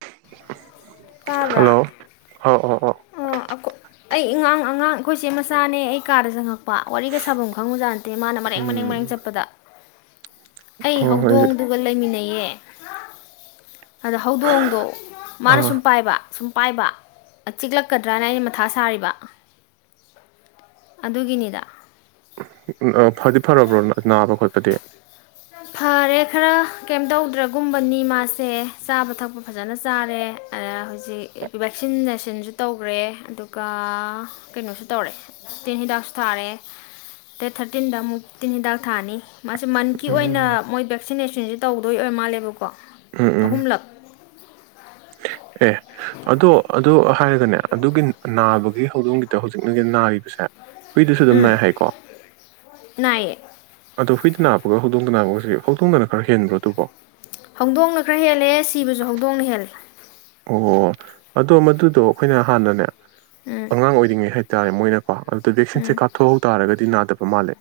[unintelligible] ꯇꯥꯕ꯭ꯔꯥ ꯍꯜꯂꯣ ꯑ ꯑ ꯑ ꯑꯩ ꯑꯉꯥꯡ ꯑꯉꯥꯡ ꯑꯩꯈꯣꯏꯁꯦ ꯃꯆꯥꯅꯦ ꯑꯩ ꯀꯥꯗ ꯆꯪꯉꯛꯄ ꯋꯥꯔꯤꯒ ꯁꯥꯐꯝ ꯈꯪꯕꯖꯥꯠꯅꯤꯁ ꯗꯦ ꯃꯥꯅ ꯃꯦꯛ ꯃꯅꯦꯛ ꯃꯦꯡ ꯎꯝ ꯆꯠꯄꯗ ꯑꯩ ꯍꯣꯏ ꯍꯣꯏ ꯍꯧꯗꯣꯡꯗꯨꯒ ꯂꯩꯃꯤꯟꯅꯩꯌꯦ ꯑꯗ ꯍꯧꯗꯣꯡꯗꯣ ꯃꯥꯅ ꯁꯨꯝ ꯑꯥ ꯄꯥꯏꯕ ꯁꯨꯝ ꯄꯥꯏꯕ ꯆꯤꯛꯂꯛꯀꯗ꯭ꯔꯥꯅ ꯑꯩꯅ ꯃꯊꯥ ꯁꯥꯔꯤꯕ ꯑꯗꯨꯒꯤꯅꯤꯗ ꯎ ꯑꯣ ꯐꯗꯤ ꯐꯔꯕ꯭ꯔꯣ ꯅꯥꯕ ꯈꯣꯠꯄꯗꯤ ꯐꯔꯦ ꯈꯔ ꯀꯩꯝ ꯇꯧꯗ꯭ꯔꯒꯨꯝꯕꯅꯤ ꯃꯥꯁꯦ ꯆꯥꯕ ꯊꯛꯄ ꯐꯖꯅ ꯆꯥꯔꯦ ꯑꯗ ꯍꯧꯖꯤꯛ ꯁꯤ ꯇꯤꯟꯁꯨ ꯇꯧꯈ꯭ꯔꯦ ꯑꯗꯨꯒ ꯀꯩꯅꯣꯁꯨ ꯇꯧꯔꯦ ꯇꯤꯟ ꯍꯤꯗꯥꯛꯁꯨ ꯊꯥꯔꯦ ꯗꯦꯠ ꯊꯥꯔꯇꯤꯟꯗ ꯑꯃꯨꯛ ꯇꯤꯟ ꯍꯤꯗꯥꯛ ꯊꯥꯅꯤ ꯃꯥꯁꯤ ꯃꯟ ꯀ ꯑꯣꯏꯅ ꯎꯝ ꯃꯣꯏ ꯚꯦꯛꯁꯤꯅꯦꯁꯟ ꯇꯧꯗ ꯃꯥꯜꯂꯦꯕꯀꯣ ꯎꯝ ꯎꯝ ꯑꯍꯨꯝꯂꯛ ꯑꯦ ꯑꯗꯣ ꯑꯗꯨ ꯍꯥꯏꯔꯒꯅꯦ ꯑꯗꯨꯒꯤ ꯅꯥꯕꯒꯤ ꯍꯧꯗꯣꯡꯒꯤꯗ ꯍꯧꯖꯤꯛꯅꯒꯤ ꯅꯥꯔꯤꯕꯁꯦ ꯍꯨꯏꯗꯨꯁꯨ ꯑꯗꯨꯝ ꯎꯝ ꯅꯥꯏ ꯍꯥꯏꯀꯣ ꯅꯥꯏꯌꯦ ꯑꯣ ꯍꯨꯏ ꯁꯤ ꯅꯅꯥꯞꯄꯒ ꯍꯧꯗꯣꯡꯗꯅꯅꯥꯦ ꯍꯧꯗꯣꯡꯗꯅ ꯈꯔ ꯍꯦꯟꯕ꯭ꯔꯣ ꯑꯗꯨꯕꯣ ꯍꯧꯗꯣꯡꯅ ꯈꯔ ꯍꯦꯜꯂꯦ ꯁꯤꯕꯁꯨ ꯍꯧꯗꯣꯡꯅ ꯍꯦꯜꯂꯦ ꯑꯣ ꯑꯗꯣ ꯃꯗꯨꯗꯣ ꯑꯩꯈꯣꯏꯅ ꯍꯥꯟꯅꯅꯦ ꯎꯝ ꯑꯉꯥꯡ ꯑꯣꯏꯔꯤꯉꯩ ꯍꯥꯏ ꯇꯥꯏ ꯃꯣꯏꯅ ꯀꯣ ꯑꯗꯨꯗ ꯚꯦꯛꯁꯤꯟꯁꯦ ꯎꯝ ꯀꯥꯞ ꯊꯣꯛꯍꯧ ꯇꯥꯔꯒꯗꯤ ꯅꯥꯗꯕ ꯇꫭ ꯃꯥꯜꯂꯦ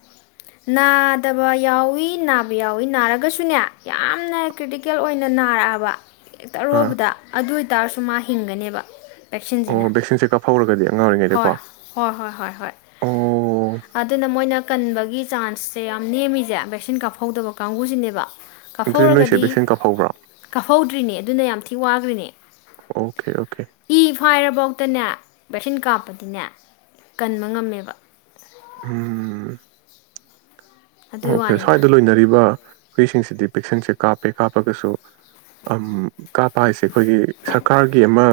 ꯅꯥꯗꯕ ꯌꯥꯎꯏ ꯅꯥꯕ ꯌꯥꯎꯏ ꯅꯥꯔꯒꯁꯨꯅꯦ ꯌꯥꯝꯅ ꯀ꯭ꯔꯤꯇꯤꯀꯦꯜ ꯑꯣꯏꯅ ꯅꯥꯔꯛꯑꯕ ꯍ ꯡꯦꯛꯇ ꯑꯥ ꯑꯔꯣꯕꯗ ꯑꯗꯨ ꯇꯥꯔꯁꯨ ꯃꯥ ꯍꯤꯡꯒꯅꯦꯕ ꯚꯦꯛꯁꯤꯟꯁꯤꯅ ꯑꯣ ꯚꯦꯛꯁꯤꯟꯁꯦ ꯀꯥꯞꯍꯧꯔꯒꯗꯤ ꯑꯉꯥꯡ ꯑꯣꯏꯔꯤꯉꯩꯗꯀꯣ ꯍꯣꯏ ꯍꯣꯏ ꯍꯣꯏ ꯍꯣꯏ ꯑꯣ ꯑꯗꯨꯅ ꯃꯣꯏꯅ ꯀꯟꯕꯒꯤ ꯆꯥꯟꯁꯁꯦ ꯌꯥꯝ ꯅꯦꯝꯃꯤꯁꯦ ꯚꯦꯛꯁꯤꯟ ꯀꯥꯞꯍꯧꯗꯕ ꯀꯥꯡꯕꯨꯁꯤꯅꯦꯕ ꯑꯗꯨꯗꯤ ꯅꯣꯏꯁꯦ ꯀꯥꯐꯧꯔꯒꯗꯤ ꯚꯦꯛꯁꯤꯟ ꯀꯥꯞꯍꯧꯕ꯭ꯔꯣ ꯀꯥꯐꯧꯗ꯭ꯔꯤꯅꯦ ꯑꯗꯨꯅ ꯌꯥꯝ ꯊꯤ ꯋꯥꯗꫭꯏꯅꯦ ꯑꯣꯀꯦ ꯑꯣꯀꯦ ꯏ ꯐꯥꯏꯔꯕꯧꯇꯅꯦ ꯚꯦꯛꯁꯤꯟ ꯀꯥꯞꯄꯗꯤꯅꯦ ꯀꯟꯕ ꯉꯝꯃꯦꯕ ꯎꯝ ꯑꯗꯨꯒꯤ ꯑꯣꯀꯦ ꯋꯥꯅꯤꯗ ꯁ꯭ꯋꯥꯏꯗ ꯂꯣꯏꯅꯔꯤꯕ ꯍꯨꯏꯁꯤꯡꯁꯤꯗꯤ ꯚꯦꯛꯁꯤꯟꯁꯦ ꯀꯥꯞꯄꯦ ꯀꯥꯞꯄꯒꯁꯨ ꯑꯝ ꯀꯥꯞꯄ ꯍꯥꯏꯁꯦ ꯑꯩꯈꯣꯏꯒꯤ ꯁꯔꯀꯥꯔꯒꯤ ꯑꯃ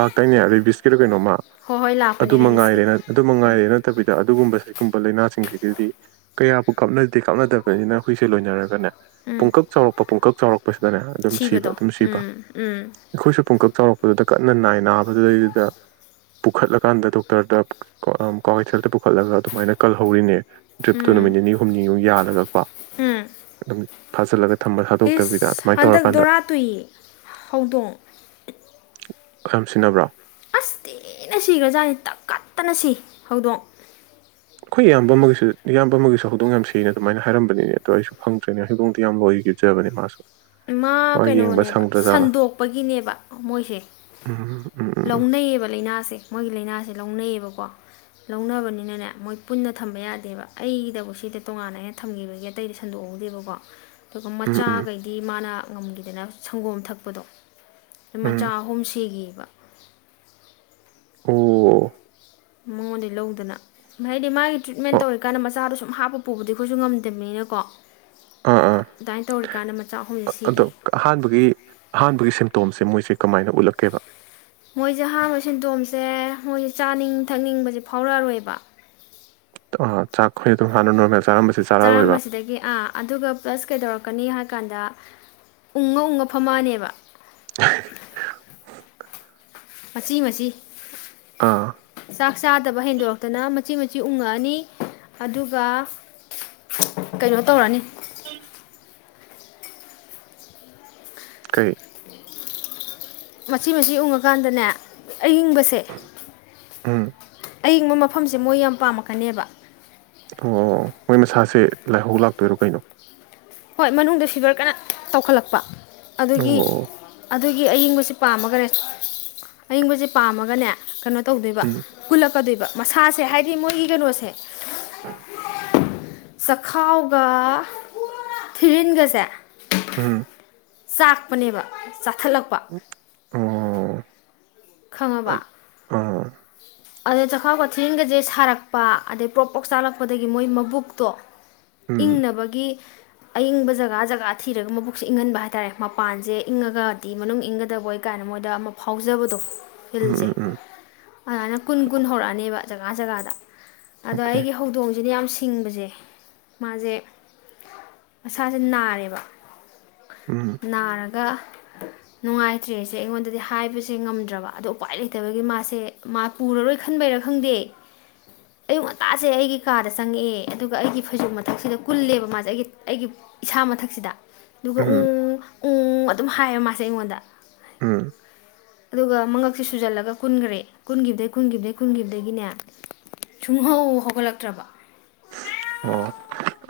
ꯂꯥꯛꯇꯥꯏꯅꯦ ꯔꯦꯕꯤꯁꯀꯤꯔꯥ ꯀꯩꯅꯣꯝꯃ ꯍꯣꯏ ꯍꯣꯏ ꯂꯥꯛꯄꯅꯦ ꯑꯗꯨ ꯔꯦꯕꯤꯁꯀꯤ ꯃꯉꯥꯏꯔꯦ ꯅ ꯑꯗꯨ ꯎꯝ ꯃꯉꯥꯏꯔꯦ ꯅꯠꯇꯕꯤꯗ ꯑꯗꯨꯒꯨꯝꯕ ꯁꯤꯒꯨꯝꯕ ꯂꯩꯥꯏꯅꯥꯁꯤꯡꯁꯤꯒꯤꯗꯤ ꯀꯌꯥꯕꯨ ꯀꯥꯞꯅꯗꯦ ꯀꯥꯞꯅꯗꯕꯩꯅꯤꯅ ꯍꯨꯏꯁꯦ ꯂꯣꯏꯅꯔꯒꯅꯦ ꯎꯝ ꯄꯨꯡꯀꯛ ꯆꯥꯎꯔꯛꯄ ꯄꯨꯡꯀꯛ ꯆꯥꯎꯔꯛꯄꯁꯤꯗꯅꯦ ꯑꯗꯨꯝ ꯁꯤꯕ ꯁꯤꯕꯗꯣ ꯑꯗꯨꯝ ꯁꯤꯕ ꯎꯝ ꯎꯝ ꯑꯩꯈꯣꯏꯁꯨ ꯄꯨꯡꯀꯛ ꯆꯥꯎꯔꯛꯄꯗꯨꯗ ꯀꯟꯅ ꯅꯥꯏ ꯅꯥꯕꯗꯨꯗꯩꯗꯨꯗ ꯄꯨꯈꯠꯂꯀꯥꯟꯗ ꯗꯣꯛꯇꯔꯗ ꯄꯨ ꯀ ꯀ꯭ꯋꯥ ꯀꯩꯊꯦꯜꯗ ꯄꯨꯈꯠꯂꯒ ꯑꯗꯨꯃꯥꯏꯅ ꯀꯜꯍꯧꯔꯤꯅꯦ ꯑꯗꯨ ꯅꯨꯃꯤꯠ ꯎꯝ ꯅꯤꯅꯤ ꯍꯨꯝꯅꯤꯃꯨꯛ ꯌꯥꯜꯂꯒꯀꯣ ꯎꯝ ꯑꯗꯨ ꯐꯥꯖꯜꯂꯒ ꯏꯁ ꯍꯟꯗꯛ ꯗꯣꯔꯥ ꯇꯨꯏ ꯍꯧꯗꯣꯡ ꯈꯌꯥꯝ ꯁꯤꯅꯕ꯭ꯔꯣ ꯑꯁ ꯊꯤꯅ ꯁꯤꯒ꯭ꯔꯖꯥꯅꯤ ꯇꯛ ꯈꯠꯇꯅ ꯁꯤ ꯍꯧꯗꯣꯡ ꯑꯩꯈꯣꯏ ꯏꯌꯥꯝꯕ ꯑꯃꯒꯤꯁꯨ ꯏꯌꯥꯝꯕ ꯑꯃꯒꯤꯁꯨ ꯍꯧꯗꯣꯡ ꯌꯥꯝ ꯁꯤꯅ ꯑꯗꯨꯃꯥꯏꯅ ꯍꯥꯏꯔꯝꯕꯅꯤꯅꯦ ꯑꯗꯣ ꯑꯩꯁꯨ ꯈꯪꯗ꯭ꯔꯦꯅꯦ ꯍꯧꯗꯣꯡꯇꯤ ꯌꯥꯝ ꯂꯣꯏꯒꯖꯕꯅꯦ ꯃꯥꯁꯨ ꯃꯥ ꯌꯦꯡꯕ ꯀꯩꯅꯣꯅꯦꯕ ꯁꯪꯗ꯭ꯔꯖꯥꯠꯂꯥ ꯁꯟꯗꯣꯛꯄꯒꯤꯅꯦꯕ ꯃꯣꯏꯁꯦ ꯎꯝ ꯎꯝ ꯎꯝ ꯂꯧꯅꯩꯌꯦꯕ ꯂꯩꯅꯥꯁꯦ ꯃꯣꯏꯒꯤ ꯂꯩꯅꯥꯁꯦ ꯂꯧꯅꯩꯌꯦꯕꯀꯣ ꯂꯧꯅꯕꯅꯤꯅꯅꯦ ꯃꯣꯏ ꯄꯨꯟꯅ ꯊꯝꯕ ꯌꯥꯗꯦꯕ ꯑꯩꯒꯤꯗꯕꯨ ꯁꯤꯗ ꯇꯣꯉꯥꯟꯅ ꯑꯩꯅ ꯊꯝꯈꯤꯕꯒꯤ ꯑꯇꯩꯗꯤ ꯁꯟꯗꯣꯛꯍꯧꯗꯦꯕꯀꯣ ꯑꯗꯨꯒ ꯎꯝ ꯎꯝ ꯃꯆꯥꯒꯩ ꯃꯥꯅ ꯉꯝꯒꯤꯗꯅ ꯁꯪꯒꯣꯝ ꯊꯛꯄꯗꯣ ꯎꯝ ꯃꯆꯥ ꯑꯍꯨꯝ ꯁꯤ ꯘꯤ ꯕ ꯑꯣ ꯃꯉꯣꯟꯗꯩ ꯂꯧꯗꯅ ꯍꯥꯏꯗꯤ ꯃꯥꯒꯤ ꯇ꯭ꯔꯤꯠꯃꯦꯟ ꯑꯣ ꯇꯧꯔꯤꯀꯥꯟꯗ ꯃꯆꯥꯗꯣ ꯁꯨꯝ ꯍꯥꯞꯄ ꯄꯨꯕꯨꯗꯤ ꯑꯩꯈꯣꯏꯁꯨ ꯉꯝꯗꯕꯅꯤꯅꯀꯣ ꯑꯥ ꯑꯥ ꯑꯗꯨꯃꯥꯏꯅ ꯇꯧꯔꯤꯀꯥꯟꯗ ꯃꯆꯥ ꯑꯍꯨꯝꯁꯦ ꯑꯗꯣ ꯁꯤꯈꯤ ꯑꯍꯥꯟꯕꯒꯤ ꯑꯍꯥꯟꯕꯒꯤ ꯁꯤꯝꯇꯣꯝꯁꯦ ꯃꯣꯏ ꯁꯦ ꯀꯃꯥꯏꯅ ꯎꯠꯂꯛꯀꯦꯕ ꯃꯣꯏꯁꯦ ꯍꯥꯡꯕ ꯁꯤꯟꯗꯣꯝꯁꯦ ꯃꯣꯏꯁꯦ ꯆꯥꯅꯤꯡ ꯊꯛꯅꯤꯡꯕꯁꯦ ꯐꯥꯎꯔꯛꯑꯔꯣꯏꯕ ꯑ ꯆꯥꯛꯈꯣꯏ ꯑꯗꯨ ꯍꯥꯟꯅꯅꯒꯁ ꯆꯥꯔꯝꯕꯁꯤꯗꯒꯤ ꯑꯥ ꯑꯗꯨꯒ ꯄ꯭ꯂꯁ ꯀꯩꯗꯧꯔꯛꯀꯅꯤ ꯍꯥꯏ ꯀꯥꯟꯗ ꯎꯪꯉ ꯎꯪꯉ ꯐꯝꯃꯅꯦꯕ ꯎ ꯎ ꯃꯆꯤ ꯃꯆꯤ ꯑꯥ ꯆꯥꯛ ꯆꯥꯗꯕ ꯍꯦꯟꯗꯣꯔꯛꯇꯅ ꯃꯆꯤ ꯃꯆꯤ ꯎꯪꯉꯛꯑꯅꯤ ꯑꯗꯨꯒ ꯀꯩꯅꯣ ꯇꯧꯔꯅꯤ ꯀꯩ ꯃꯆꯤ ꯃꯆꯤ ꯎꯪꯉꯀꯥꯟꯗꯅꯦ ꯑꯌꯤꯡꯕꯁꯦ ꯎꯝ ꯑꯌꯤꯡꯕ ꯃꯐꯝꯁꯦ ꯃꯣꯏ ꯌꯥꯝ ꯄꯥꯝꯃꯛꯀꯅꯦꯕ ꯑꯣ ꯃꯣꯏ ꯃꯁꯥꯁꯦ ꯂꯥꯏꯍꯧ ꯂꯥꯛꯇꯣꯏꯔꯣ ꯀꯩꯅꯣ ꯍꯣꯏ ꯃꯅꯨꯡꯗ ꯐꯤꯚꯔ ꯀꯟꯅ ꯇꯧꯈꯠꯂꯛꯄ ꯑꯗꯨꯒꯤ ꯑꯣ ꯑꯗꯨꯒꯤ ꯑꯏꯤꯡꯕꯕꯁꯤ ꯁꯤ ꯄꯥꯝꯃꯒꯅꯦ ꯑꯌꯤꯡꯕꯁꯤꯦ ꯄꯥꯝꯃꯒꯅꯦ ꯀꯩꯅꯣ ꯇꯧꯗꯣꯏꯕ ꯎꯝ ꯀꯜꯂꯛꯀꯗꯣꯏꯕ ꯃꯁꯥꯁꯦ ꯍꯥꯏꯗꯤ ꯃꯣꯏꯒꯤ ꯀꯩꯅꯣꯁꯦ ꯆꯈꯥꯎꯒ ꯊꯤꯔꯤꯟꯒꯁꯦ ꯎꯝ ꯆꯥꯛꯄꯅꯦꯕ ꯆꯥꯈꯠꯂꯛꯄ ꯑ ꯑꯗ ꯆꯈꯥꯎ ꯀꯊꯦꯜꯒꯁꯦ ꯁꯥꯔꯛꯄ ꯑꯗꯩ ꯄ꯭ꯔꯞ ꯄꯣꯛ ꯆꯥꯂꯛꯄꯗꯒꯤ ꯃꯣꯏ ꯃꯕꯨꯛꯇꯣ ꯎꯝ ꯏꯪꯅꯕꯒꯤ ꯑꯏꯪꯕ ꯖꯒꯥ ꯖꯒꯥ ꯊꯤꯔꯒ ꯃꯕꯨꯛꯁꯦ ꯏꯪꯍꯟꯕ ꯍꯥꯏꯇꯥꯔꯦ ꯃꯄꯥꯟꯁꯦ ꯏꯪꯉꯒꯗꯤ ꯃꯅꯨꯡ ꯏꯪꯒꯗꯕꯣꯏ ꯀꯥꯏꯅ ꯃꯣꯏꯗ ꯑꯃ ꯐꯥꯎꯖꯕꯗꯣ ꯎꯝ ꯐꯜꯖꯦ ꯎꯝ ꯎꯝ ꯑꯅ ꯀꯨꯟ ꯍꯧꯔꯛꯑꯅꯦꯕ ꯖꯒꯥ ꯖꯒꯥꯗ ꯑꯗꯣ ꯑꯣꯀꯦ ꯑꯩꯒꯤ ꯍꯧꯗꯣꯡꯁꯤꯅ ꯌꯥꯝ ꯁꯤ ꯤꯡꯕꯁꯦ ꯃꯥꯁꯦ ꯃꯁꯥꯁꯦ ꯅꯥꯔꯦꯕ ꯎꯝ ꯅꯥꯔꯒ ꯅꯨꯡꯉꯥꯏꯇ꯭ꯔꯦꯁꯦ ꯑꯩꯉꯣꯟꯗꯗꯤ ꯍꯥꯏꯕꯁꯦ ꯉꯝꯗ꯭ꯔꯕ ꯑꯗꯣ ꯎꯋꯥꯏ ꯂꯩꯇꯕꯒꯤ ꯃꯥꯁꯦ ꯃꯥ ꯄꯨꯔꯔꯣꯏ ꯈꯟꯕꯩꯔꯥ ꯈꯪꯗꯦ ꯑꯌꯨꯛ ꯉꯟꯇꯥꯁꯦ ꯑꯩꯒꯤ ꯀꯥꯗ ꯆꯪꯉꯛꯑꯦ ꯑꯗꯨꯒ ꯑꯩꯒꯤ ꯐꯩꯖꯣꯝ ꯃꯊꯛꯁꯤꯗ ꯀꯨꯜꯂꯦꯕ ꯃꯥꯁꯦ ꯑꯩꯒꯤ ꯑꯩꯒꯤ ꯏꯁꯥ ꯃꯊꯛꯁꯤꯗ ꯑꯗꯨꯒ ꯎ ꯎꯝ ꯎ ꯑꯗꯨꯝ ꯍꯥꯏꯌꯦ ꯃꯥꯁꯦ ꯑꯩꯉꯣꯟꯗ ꯑꯝ ꯑꯗꯨꯒ ꯃꯉꯛꯁꯤ ꯁꯨꯖꯜꯂꯒ ꯀꯨꯟꯈ꯭ꯔꯦ ꯀꯨꯟꯈꯤꯕꯗꯩ ꯀꯨꯟꯈꯤꯕꯗꯒꯤꯩ ꯀꯨꯟꯈꯤꯕꯗꯒꯤꯅꯦ ꯁꯨꯡꯍꯧ ꯍꯧꯒꯠꯂꯛꯇ꯭ꯔꯕ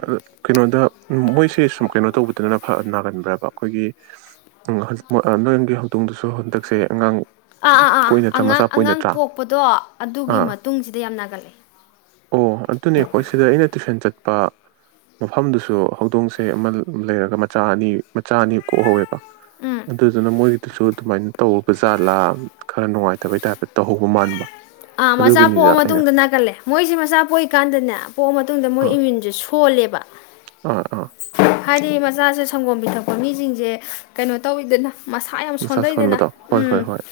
ꯑ ꯀꯩꯅꯣꯗ ꯃꯣꯏꯁꯦ ꯁꯨꯝ ꯀꯩꯅꯣ ꯇꯧꯕꯗꯅ ꯅꯥꯒꯟꯕ꯭ꯔꯕ ꯑꯩꯈꯣꯏꯒꯤ ꯅꯣꯏꯒꯤ ꯍꯧꯗꯣꯡꯗꯁꯨ ꯍꯟꯗꯛꯁꯦ ꯑꯉꯥꯡ ꯑꯥ ꯑꯥ ꯑꯥ ꯄꯣꯛꯏ ꯅꯠꯇ꯭ꯔꯥ ꯃꯆꯥ ꯑꯉꯥꯡ ꯄꯣꯛꯏ ꯑꯉꯥꯡ ꯅꯠꯇ꯭ꯔꯥ ꯄꯣꯛꯄꯗꯣ ꯑꯗꯨꯒꯤ ꯑꯥ ꯃꯇꯨꯡꯁꯤꯗ ꯌꯥꯝ ꯅꯥꯒꯠꯂꯦ ꯇ ꯃꯐꯝꯗꯨꯁꯨ ꯍꯧꯗꯣꯡꯁꯦ ꯑꯃ ꯂꯩꯔꯒ ꯃꯆꯥ ꯑꯅꯤ ꯃꯆꯥ ꯑꯅꯤ ꯀꯣꯛꯍꯧꯋꯦꯕ ꯎꯝ ꯑꯗꯨꯗꯨꯅ ꯃꯣꯏꯒꯤꯗꯨꯁꯨ ꯑꯗꯨꯃꯥꯏꯅ ꯇꯧ ꯄꯨ ꯖꯥꯠꯂꯥ ꯈꯔ ꯅꯨꯡꯉꯥꯏꯇꯕꯩ ꯇꯥꯏꯞꯇ ꯇꯧꯍꯧꯕ ꯃꯥꯟꯕ ꯑꯥ ꯃꯆꯥ ꯄꯣꯛꯑ ꯑꯗꯨꯒꯤꯅꯤꯗ ꯑꯩꯅ ꯃꯇꯨꯡꯗ ꯅꯥꯀꯜꯂꯦ ꯃꯣꯏꯁꯤꯦ ꯃꯆꯥ ꯄꯣꯛꯏꯀꯥꯟꯗꯅꯦ ꯄꯣꯛꯑ ꯃꯇꯨꯡꯗ ꯃꯣꯏ ꯑꯥ ꯏꯃ꯭ꯌꯨꯟꯁꯦ ꯁ ꯍꯣꯜꯂꯦꯕ ꯑꯥ ꯑꯥ ꯍꯥꯏꯗꯤ ꯃꯆꯥꯁꯦ ꯁꯪꯒꯣꯝ ꯄꯤ ꯊꯛꯄ ꯃꯤꯁꯤꯡꯁꯦ ꯀꯩꯅꯣ ꯇꯧꯋꯤꯗꯅ ꯃꯁꯥ ꯌꯥꯝ ꯁꯣꯟꯊꯩꯗꯅ ꯁꯣꯟꯕꯗꯣ ꯍꯣꯏ ꯍꯣꯏ ꯎꯝ ꯍꯣꯏ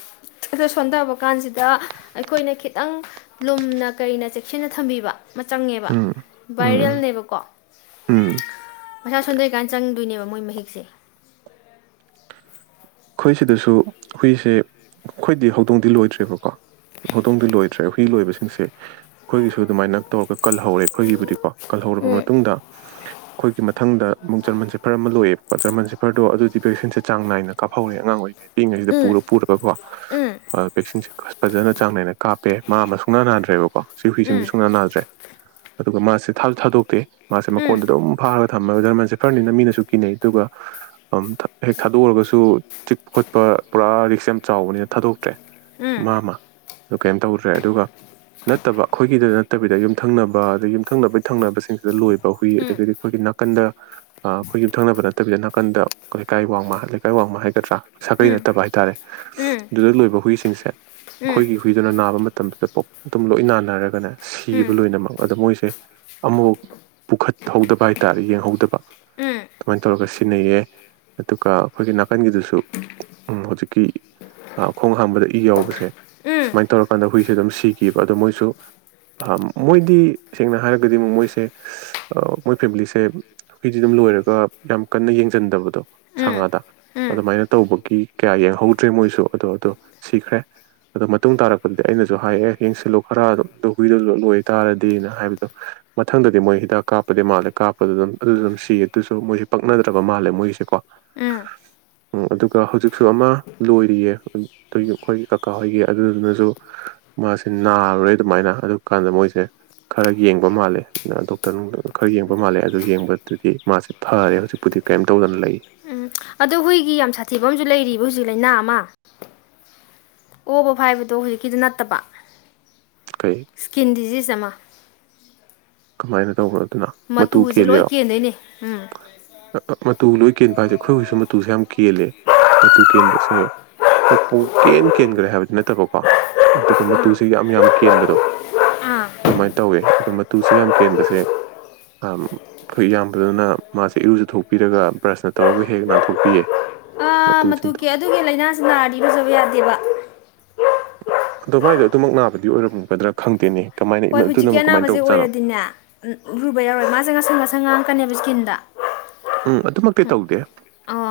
ꯑꯗꯨ ꯁꯣꯟꯊꯕ ꯀꯥꯟꯁꯤꯗ ꯈꯤꯇꯪ ꯂꯨꯝꯅ ꯀꯅ ꯆꯦꯛꯁꯤꯟꯅ ꯊꯝꯕꯤꯕ ꯃ ꯆꯪꯉꯦꯕ ꯎꯝ ꯎꯝ ꯎꯝ ꯚꯥꯏꯔꯦꯜꯅꯦꯕꯀꯣ ꯎꯝ ꯃꯁꯥ ꯁꯣꯟꯊꯩꯀꯥꯟ ꯆꯪꯗꯣꯏꯅꯦꯕ ꯃꯣꯏ ꯃꯍꯤꯛꯁꯦ ꯑꯩꯈꯣꯏ ꯁꯤꯗꯁꯨ ꯍꯨꯏꯁꯦ ꯑꯩꯈꯣꯏꯗꯤ ꯍꯧꯗꯣꯡꯗꯤ ꯂꯣꯏꯗ꯭ꯔꯦꯕꯀꯣ ꯍꯧꯗꯣꯡꯗꯤ ꯂꯣꯏꯗ꯭ꯔꯦ ꯍꯨꯏ ꯂꯣꯏꯕꯁꯤꯡꯁꯦ ꯑꯩꯈꯣꯏꯒꯤꯁꯨ ꯑꯗꯨꯃꯥꯏꯅ ꯇꯧꯔꯒ ꯀꯜꯍꯧꯔꯦ ꯑꯩꯈꯣꯏꯒꯤꯕꯨꯗꯤꯀꯣ ꯀꯜꯍꯧꯔꯕ ꯎꯝ ꯃꯇꯨꯡꯗ ꯑꯩꯈꯣꯏꯒꯤ ꯃꯊꯪꯗꯨꯛ ꯖꯔꯃꯟ ꯁꯤꯐꯔ ꯑꯃ ꯂꯣꯏꯌꯦꯕꯀ ꯖꯔꯃꯟ ꯁꯤꯐꯔꯗꯣ ꯑꯗꯨꯗꯤ ꯕꯦꯛꯁꯤꯟꯁꯦ ꯆꯥꯡ ꯅꯥꯏꯅ ꯀꯥꯍꯧꯔꯦ ꯑꯉꯥꯡ ꯑꯣꯏꯔꯤꯩ ꯏꯛꯉꯩꯁꯤꯗ ꯎꯝ ꯄꯨꯔ ꯄꯨꯔꯒꯀꯣ ꯎꯝ ꯚꯦꯛꯁꯤꯟꯁꯦ ꯐꯖꯅ ꯆꯥꯡ ꯅꯥꯏꯅ ꯀꯥꯞꯄꯦ ꯃꯥ ꯑꯃ ꯁꯨꯡꯅꯥ ꯅꯥꯗ꯭ꯔꯦꯕꯀꯣ ꯁꯤ ꯍꯨꯏꯁꯤꯁ ꯎꯝ ꯁꯨꯅꯥ ꯅꯥꯗ꯭ꯔꯦ ꯑꯗꯨꯒ ꯃꯥꯁꯦ ꯊꯥ ꯊꯥꯗꯣꯛꯇꯦ ꯃꯥꯁꯦ ꯎꯝ ꯃꯈꯀꯣꯟꯗ ꯑꯗꯨꯝ ꯐꯥꯔꯦ ꯊꯝꯃꯒ ꯙꯔꯃꯟꯁꯦ ꯐꯔꯅꯤꯅ ꯃꯤꯅꯁꯨ ꯀꯤꯅꯩ ꯑꯗꯨꯒ ꯍꯦꯛ ꯊꯥꯗꯣꯛꯎꯔꯒꯁꯨ ꯇꯨ ꯆꯤꯛꯄ ꯈꯣꯠꯄ ꯄꯨꯔꯥ ꯔꯤꯛꯁ ꯌꯥꯝ ꯆꯥꯎꯕꯅꯤꯅ ꯊꯥꯗꯣꯛꯇ꯭ꯔꯦ ꯎꯝ ꯃꯥ ꯑꯃ ꯑꯗꯨ ꯀꯩꯝ ꯇꯧꯗ꯭ꯔꯦ ꯑꯗꯨꯒ ꯅꯠꯇꯕ ꯑꯩꯈꯣꯏꯒꯤꯗ ꯅꯠꯇꯕꯤꯗ ꯌꯨꯝꯊꯪꯅꯕ ꯑꯗꯩ ꯌꯨꯝꯊꯪꯅꯕꯩ ꯊꯪꯅꯕꯁꯤꯡꯁꯤꯗ ꯂꯣꯏꯕ ꯍꯨꯏ ꯑꯗꯒꯤꯗꯤ ꯑꯩꯈꯣꯏꯒꯤ ꯅꯥꯀꯟꯗ ꯑꯩꯈꯣꯏ ꯌꯨꯝꯊꯪꯅꯕ ꯅꯠꯇꯕꯤꯗ ꯅꯥꯀꯟꯗ ꯂꯩꯀꯥꯏ ꯋꯥꯡꯃꯥꯀ ꯀꯥꯏ ꯋꯥꯡꯃ ꯍꯥꯏꯒꯗ꯭ꯔꯥ ꯁꯥꯒꯩ ꯅꯠꯇꯕ ꯍꯥꯏꯇꯥꯔꯦ ꯑꯗꯨꯗ ꯂꯣꯏꯕ ꯍꯨꯏꯁꯤꯡꯁꯦ ꯑꯩꯈꯣꯏꯒꯤ ꯍꯨꯏꯗꯨꯅ ꯅꯥꯕ ꯃꯇꯝꯗꯨꯗ ꯄ ꯑꯗꯨꯝ ꯂꯣꯏ ꯅꯥꯟꯅꯔꯒꯅꯦ ꯁꯤꯕ ꯂꯣꯏꯅꯃꯛ ꯑꯗꯣ ꯃꯣꯏꯁꯦ ꯑꯃꯐ ꯄꯨꯈꯠꯍꯧꯗꯕ ꯍꯥꯏꯇꯥꯔꯦ ꯌꯦꯡꯍꯧꯗꯕ ꯑꯗꯨꯃꯥꯏꯅ ꯇꯧꯔꯒ ꯁꯤꯟꯅꯩꯌꯦ ꯑꯗꯨꯒ ꯑꯩꯈꯣꯏꯒꯤ ꯅꯥꯀꯟꯒꯤꯗꯨꯁꯨ ꯍꯧꯖꯤꯛꯀꯤ ꯈꯣꯡ ꯍꯥꯝꯕꯗ ꯏ ꯌꯥꯎꯕꯁꯦ ꯁꯨꯃꯥꯏꯅ ꯇꯧꯔꯀꯥꯟꯗ ꯍꯨꯏꯁꯦ ꯑꯗꯨꯝ ꯁꯤꯑꯈꯤꯕ ꯑꯗꯣ ꯃꯣꯏꯁꯨ ꯃꯣꯏꯗꯤ ꯁꯦꯡꯅ ꯍꯥꯏꯔꯒꯗꯤ ꯑꯃꯨꯛ ꯃꯣꯏꯁꯦ ꯃꯣꯏ ꯐꯦꯃꯤꯂꯤꯁꯦ ꯍꯨꯏꯗꯤ ꯑꯗꯨꯝ ꯂꯣꯏꯔꯒ ꯌꯥꯝ ꯀꯟꯅ ꯌꯦꯡꯁꯤꯟꯗꯕꯗꯣ ꯁꯉꯗ ꯑꯗꯨꯃꯥꯏꯅ ꯇꯧꯕꯒ ꯀꯤ ꯀꯌꯥ ꯌꯦꯡꯍꯧꯗ꯭ꯔꯦ ꯃꯣꯏꯁꯨ ꯑꯗꯣ ꯑꯗꯣ ꯁꯤꯈ꯭ꯔꯦ ꯑꯗꯣ ꯃꯇꯨꯡ ꯇꯥꯔꯛꯄꯗꯗꯤ ꯑꯩꯅꯁꯨ ꯍꯥꯏ ꯑꯦ ꯌꯦꯡꯁꯤꯜꯂꯨ ꯈꯔ ꯨ ꯍꯨꯗꯨ ꯂꯣꯏ ꯇꯥꯔꯗꯤꯅ ꯍꯥꯏꯕꯗꯣ ꯃꯊꯪꯗꯗꯤ ꯃꯣꯏ ꯍꯤꯗꯥꯛ ꯀꯥꯞꯄꯗꯤ ꯃꯥꯜꯂꯦ ꯀꯥꯞꯄꯗ ꯑꯗꯨꯝ ꯑꯗꯨ ꯑꯗꯨꯝ ꯁꯤ ꯑꯗꯨꯁꯨ ꯃꯣꯏꯁꯦ ꯄꯛꯅꯗ꯭ꯔꯕ ꯃꯥꯜꯂꯦ ꯃꯣꯏꯒꯤꯁꯦꯀꯣ ꯎꯝ ꯑꯣ ꯑꯗꯨꯒ ꯍꯧꯖꯤꯛꯁꯨ ꯑꯃ ꯂꯣꯏꯔꯤꯌꯦ ꯒꯤ ꯑꯩꯈꯣꯏꯒꯤ ꯀꯥ ꯀꯧꯍꯣꯏꯒꯤ ꯑꯗꯨꯗꯨꯅꯁꯨ ꯃꯥꯁꯦ ꯅꯥꯔꯔꯣꯏ ꯑꯗꯨꯃꯥꯏꯅ ꯑꯗꯨ ꯀꯥꯟꯗ ꯃꯣꯏꯁꯦ ꯈꯔ ꯌꯦꯡꯕ ꯃꯥꯜꯂꯦ ꯗꯣꯛꯇꯔꯅꯨꯡ ꯈꯔ ꯌꯦꯡꯕ ꯃꯥꯜꯂꯦ ꯑꯗꯨ ꯌꯦꯡꯕꯗꯨꯗꯤ ꯃꯥꯁꯦ ꯐꯔꯦ ꯍꯧꯖꯤꯛꯄꯨꯗꯤ ꯀꯔꯤꯝ ꯇꯧꯗꯅ ꯂꯩ ꯎꯝ ꯑꯗꯣ ꯍꯨꯏꯒꯤ ꯌꯥꯝ ꯁꯥꯊꯤꯕ ꯑꯃꯁꯝꯨ ꯂꯩꯔꯤꯕ ꯍꯧꯖꯤꯛ ꯂꯥꯏꯅꯥ ꯑꯃ ꯑꯣ ꯕꯚꯥꯏ ꯍꯥꯏꯕꯗꯣ ꯍꯧꯖꯤꯛꯀꯤꯗꯨ ꯅꯠꯇꯕ ꯀꯩ ꯏꯁꯀꯤꯟ ꯗꯤꯖꯤꯖ ꯑꯃ ꯀꯃꯥꯏꯅ ꯇꯧꯕꯈ꯭ꯔꯒꯣ ꯃꯇꯨꯁꯦ ꯂꯣꯏ ꯀꯦꯟꯗꯣꯏꯅꯦ ꯎꯝ ꯑ- ꯑ- ꯃꯇꯨ ꯂꯣꯏ ꯀꯦꯟꯕ ꯍꯥꯏꯁꯦ ꯑꯩꯈꯣꯏ ꯍꯧꯖꯤꯛꯁꯨ ꯃꯇꯨꯁꯦ ꯌꯥꯝ ꯀꯦꯜꯂꯦ ꯃꯇꯨ ꯀꯦꯟꯕꯁꯦ ꯍꯣꯏ ꯄꯨꯡ ꯀꯦꯟ ꯀꯦꯟꯈ꯭ꯔꯦ ꯍꯥꯏꯕꯗꯤ ꯅꯠꯇꯕꯀꯣ ꯑꯗꯨꯒ ꯃꯇꯨꯁꯦ ꯌꯥꯝ ꯌꯥꯝ ꯀꯦꯟꯕꯗꯣ ꯑꯥ ꯑꯗꯨꯃꯥꯏꯅ ꯇꯧꯋꯦ ꯑꯗꯨ ꯇꯨꯁꯦ ꯌꯥꯝ ꯀꯦꯟꯕꯁꯦ ꯑꯩꯈꯣꯏ ꯏꯌꯥꯝꯕꯗꯨꯅ ꯃꯥꯁꯦ ꯏꯔꯨꯁꯨ ꯊꯣꯛꯄꯤꯔꯒ ꯕ꯭ꯔꯁꯅ ꯇꯧꯔꯒ ꯍꯦꯛ ꯅꯥꯟꯊꯣꯛꯄꯤꯌꯦ ꯑꯥ ꯃꯇꯨ ꯃꯇꯨꯁꯤꯡꯗꯣ ꯀꯦ ꯑꯗꯨꯒꯤ ꯂꯥꯏꯅꯥꯁꯤ ꯅꯥꯔꯗꯤ ꯐꯖꯕ ꯌꯥꯗꯦꯕ ꯑꯗꯣ ꯃꯥꯏꯗꯣ ꯑꯗꯨꯃꯛ ꯅꯥꯕꯗꯤ ꯑꯣꯏꯔꯝꯒꯗ꯭ꯔꯥ ꯈꯪꯗꯦꯅꯦ ꯀꯃꯥꯏꯅ ꯑꯗꯨꯅꯨ ꯀꯃꯥꯏ ꯇꯧꯕꯥꯠꯅꯣ ꯂꯨꯕ ꯌꯥꯣꯏ ꯃꯖ ꯁꯝꯕ ꯁꯦ ꯉꯥꯡꯀꯅꯦꯕ ꯏꯁꯀꯤꯟꯗ ꯎꯝ ꯑꯗꯨꯃꯛꯇꯤ ꯇꯧꯗꯦ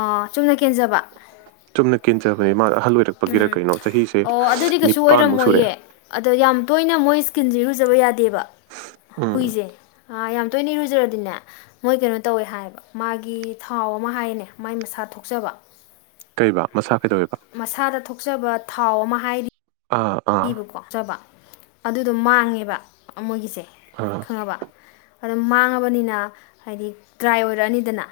ꯑꯣ ꯆꯨꯝꯅ ꯀꯦꯟꯖꯕ ꯀꯤꯟꯟꯕꯅꯤ ꯃꯥ ꯑꯍꯜ ꯑꯣꯏꯔꯛꯄꯒꯤꯔ ꯎꯝ ꯀꯩꯅꯣ ꯆꯍꯤꯁꯦ ꯑꯣ ꯑꯗꯨꯗꯤ ꯀꯩꯁꯨ ꯅꯤꯄꯥꯟꯃꯨꯛ ꯁꯨꯔꯛꯑꯦ ꯑꯣꯏꯔꯝꯃꯣꯏꯌꯦ ꯑꯗꯣ ꯌꯥꯝ ꯇꯣꯏꯅ ꯃꯣꯏ ꯏꯁꯀꯤꯟꯁꯦ ꯔꯨꯖꯕ ꯌꯥꯗꯦꯕ ꯎꯝ ꯍꯨꯏꯁꯦ ꯌꯥꯝ ꯇꯣꯏꯅꯤꯔꯨꯖꯔꯗꯤꯅꯦ ꯃꯣꯏ ꯀꯩꯅꯣ ꯇꯧꯋꯦ ꯍꯥꯏꯕ ꯃꯥꯒꯤ ꯊꯥꯎ ꯑꯃ ꯍꯥꯏꯌꯦꯅꯦ ꯃꯥꯏ ꯃꯁꯥ ꯊꯣꯛꯆꯕ ꯑꯣꯏꯕ ꯃꯁꯥ ꯀꯩꯗꯧꯋꯦꯕ ꯃꯁꯥꯗ ꯊꯣꯛꯆꯕ ꯊꯥꯎꯑꯣ ꯑꯃ ꯍꯥꯏꯔꯤ ꯑꯥ ꯑꯥ ꯄꯕꯀꯣ ꯆꯥꯕ ꯑꯗꯨꯗꯣ ꯃꯥꯡꯉꯦꯕ ꯃꯣꯏꯒꯤꯁꯦ ꯑꯥ ꯑꯗꯨꯝ ꯃꯥꯡꯉꯕꯅꯤꯅ ꯍꯥꯏꯗꯤ ꯗ꯭ꯔꯥꯏ ꯑꯣꯏꯔꯛꯑꯅꯤꯗꯅ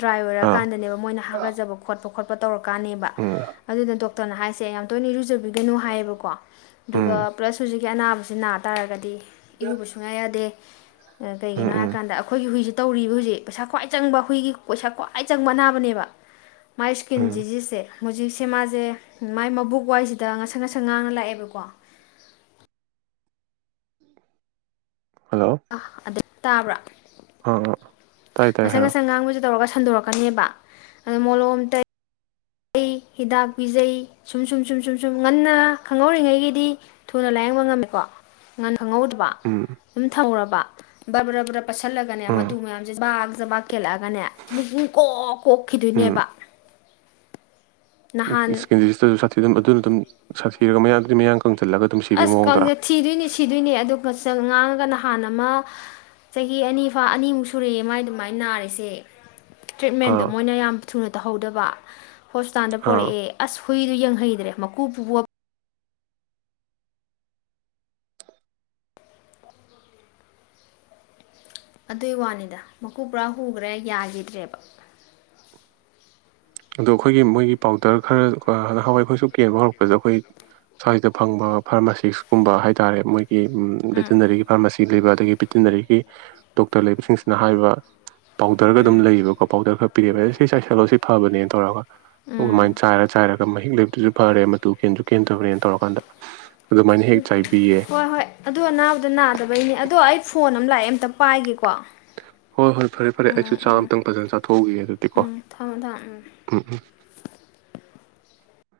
ꯗ꯭ꯔꯥꯏ ꯑꯥ ꯑꯣꯏꯔꯀꯥꯟꯗꯅꯦꯕ ꯃꯣꯏꯅ ꯍꯥꯒꯠꯆ ꯈꯣꯠꯄ ꯈꯣꯠꯄꯧꯔꯛ ꯀꯥꯅꯦꯕ ꯎꯝ ꯑꯗꯨꯅ ꯇꯅ ꯍꯥꯏꯁꯦ ꯌꯥꯝ ꯇꯣꯏꯅꯔꯨꯖꯕꯤ ꯀꯩꯅꯣ ꯍꯥꯏꯌꯦꯕꯀꯣ ꯑꯗꯨꯒ ꯎꯝ ꯄ꯭ꯂꯁ ꯍꯧꯨꯖꯤꯛꯀꯤ ꯑꯅꯥꯕꯁꯤ ꯅꯥ ꯇꯥꯔꯒꯗꯤ ꯏꯔꯨꯕ ꯁꯨꯡꯌꯥꯥꯏ ꯌꯥꯗꯦ ꯎꯝ ꯀꯩꯒꯤꯅꯣ ꯎꯝ ꯍꯥꯏꯔꯀꯥꯟꯗ ꯑꯩꯈꯣꯏꯒꯤ ꯍꯨꯏꯁꯤ ꯇꯧꯔꯤꯕ ꯍꯧꯖꯤꯛ ꯄꯩꯁꯥ ꯈ꯭ꯋꯥꯏ ꯆꯪꯕ ꯍꯈꯣꯏꯒꯤ ꯄꯩꯁꯥ ꯈ꯭ꯋꯥꯏ ꯆꯪꯕ ꯑꯅꯥꯕꯅꯦꯕ ꯃꯥꯏ ꯏꯁ꯭ꯀꯤꯟ ꯎꯝ ꯖꯤꯖꯤꯁꯁꯦ ꯍꯧꯖꯤꯛꯁꯦ ꯃꯥꯁꯦ ꯃꯥꯏ ꯃꯕꯨꯛ ꯋꯥꯏꯁꯤꯗ ꯉꯁꯥ ꯉꯁꯪ ꯉꯥꯡꯅ ꯂꯥꯛꯑꯦꯕꯀꯣ ꯀ ꯑ ꯑꯗ ꯇꯥꯕ꯭ꯔꯥ ꯑ ꯑ ꯑꯁꯪ ꯉꯁ ꯉꯥꯡ ꯃ ꯇꯧꯔꯒ ꯁꯟꯗꯣꯔꯛꯀꯅꯦꯕ ꯑꯗꯣ ꯃꯣꯂꯣꯝꯇ ꯄꯖꯩ ꯍꯤꯗꯥꯛ ꯄꯤꯖꯩ ꯁꯨꯝ ꯁꯨꯝ ꯁꯨꯝ ꯁꯨꯝ ꯁꯨꯝ ꯉꯟꯅ ꯈꯪꯍꯧꯔꯤꯉꯩꯒꯤꯗꯤ ꯊꯨꯅ ꯂꯥꯏꯌꯦꯡꯕ ꯉꯝꯃꯦꯀꯣ ꯉ ꯈꯪꯍꯧꯗꯕ ꯎꯝ ꯑꯗꯨꯝ ꯊꯧꯔꯕ ꯔꯕꯔꯕꯔ ꯄꯠꯁꯜꯂꯒꯅꯦ ꯃꯇꯨ ꯎꯝ ꯃꯌꯥꯝꯁꯦ ꯃ ꯀꯦꯜꯂꯛꯑꯒꯅꯦ ꯃꯛꯨꯡ ꯀꯣꯛ ꯎꯝ ꯀꯣꯛꯈꯤꯗꯣꯏꯅꯦꯕ ꯅꯍꯥꯟ ꯏꯁꯀꯤꯟ ꯗꯤꯖꯤꯁꯇꯁꯨ ꯁꯥꯊꯤ ꯑꯗꯨꯝ ꯑꯗꯨꯅ ꯑꯗꯨꯝ ꯁꯥꯊꯤꯔꯒ ꯃꯌꯥꯗꯨꯗꯤ ꯃꯌꯥꯡ ꯀꯪꯁꯤꯜꯂꯒ ꯑꯗꯨꯝ ꯁꯤꯕꯒꯤ ꯑꯁ ꯃꯑꯣꯡꯗꯔꯥ ꯀꯪꯦ ꯊꯤꯗꯣꯏꯅꯤ ꯁꯤꯗꯣꯏꯅꯦ ꯑꯗꯨꯣ ꯉꯥꯡꯉꯒ ꯅꯍꯥꯟ ꯑꯃ ꯆꯍꯤ ꯑꯅꯤꯐꯥ ꯑꯅꯤꯃꯨꯛ ꯁꯨꯔꯛꯑꯦ ꯃꯥꯏ ꯑꯗꯨꯃꯥꯏꯅ ꯅꯥꯔꯤꯁꯦ ꯇ꯭ꯔꯤꯠꯃꯦꯟꯗ ꯑꯥ ꯃꯣꯏꯅ ꯌꯥꯝ ꯊꯨꯅ ꯇꯧꯍꯧꯗꯕ ꯍꯣꯁꯄꯤꯇꯥꯜꯗ ꯑꯥ ꯄꯣꯔꯛꯑꯦ ꯑꯁ ꯍꯨꯏꯗꯨ ꯌꯦꯡꯍꯩꯗ꯭ꯔꯦ ꯃꯀꯨ ꯄꯨꯕ ꯑꯗꯨꯏ ꯋꯥꯅꯤꯗ ꯃꯀꯨ ꯄꯨꯔꯥ ꯍꯨꯈ꯭ꯔꯦ ꯌꯥꯈꯤꯗ꯭ꯔꯦꯕ ꯑꯗꯣ ꯑꯩꯈꯣꯏꯒꯤ ꯃꯣꯏꯒꯤ ꯄꯥꯎꯗꯔ ꯈꯔ ꯍꯋꯥꯏ ꯑꯩꯈꯣꯏꯁꯨ ꯀꯦꯟꯕ ꯍꯧꯔꯛꯄꯗ ꯑꯩꯈꯣꯏ ꯁ꯭ꯋꯥꯏꯁꯤꯗ ꯐꯪꯕ ꯐꯥꯔꯃꯥꯁꯤꯁꯀꯨꯝꯕ ꯍꯥꯏ ꯇꯥꯔꯦ ꯃꯣꯏꯒꯤ ꯎꯝ ꯕꯦꯇꯤꯅꯔꯤꯒꯤ ꯐꯥꯔꯃꯥꯁꯤ ꯂꯩꯕ ꯑꯗꯒꯤ ꯚꯦꯇꯤꯅꯔꯤꯒꯤ ꯗꯣꯛꯇꯔ ꯂꯩꯕꯁꯤꯡꯁꯤꯅ ꯍꯥꯏꯕ ꯄꯥꯎꯗꯔꯒ ꯑꯗꯨꯝ ꯎꯝ ꯂꯩꯌꯦꯕꯀꯣ ꯄꯥꯎꯗꯔ ꯈꯔ ꯄꯤꯔꯑꯕ ꯑꯗꯣ ꯁꯤ ꯆꯥꯏꯁꯜꯂꯣ ꯁꯤ ꯐꯕꯅꯦꯅ ꯇꯧꯔꯒ ꯑꯗꯨꯃꯥꯏꯅ ꯎꯝ ꯆꯥꯏꯔ ꯆꯥꯏꯔꯒ ꯃꯍꯤꯛ ꯂꯩꯕꯇꯁꯨ ꯐꯔꯦ ꯇꯨ ꯀꯦꯟꯗ꯭ꯔ ꯀꯦꯟꯗ꯭ꯔꯕꯅꯦꯅ ꯇꯧꯔꯀꯥꯟꯗ ꯑꯗꯨꯃꯥꯏꯅ ꯎ ꯍꯦꯛ ꯆꯥꯏꯕꯤꯌꯦ ꯍꯣꯏ ꯍꯣꯏ ꯑꯗꯨ ꯑꯅꯥꯕꯗꯣ ꯅꯥꯗꯕꯩꯅꯤ ꯑꯗꯣ ꯑꯩ ꯐꯣꯟ ꯂꯥꯛꯑꯦ ꯑꯃꯝꯇ ꯄꯥꯏꯒꯦꯀꯣ ꯍꯣꯏ ꯍꯣꯏ ꯐꯔꯦ ꯐꯔꯦ ꯎꯝ ꯑꯩꯁꯨ ꯆꯥꯛ ꯎꯝ ꯑꯇꯪ ꯐꯖꯅ ꯆꯥꯊꯣꯛꯍꯎꯧꯒ ꯑꯗꯨꯗꯤꯀꯣ ꯎꯝ ꯊꯝꯃꯣ ꯊꯝꯃꯣ ꯎꯝ ꯎꯝ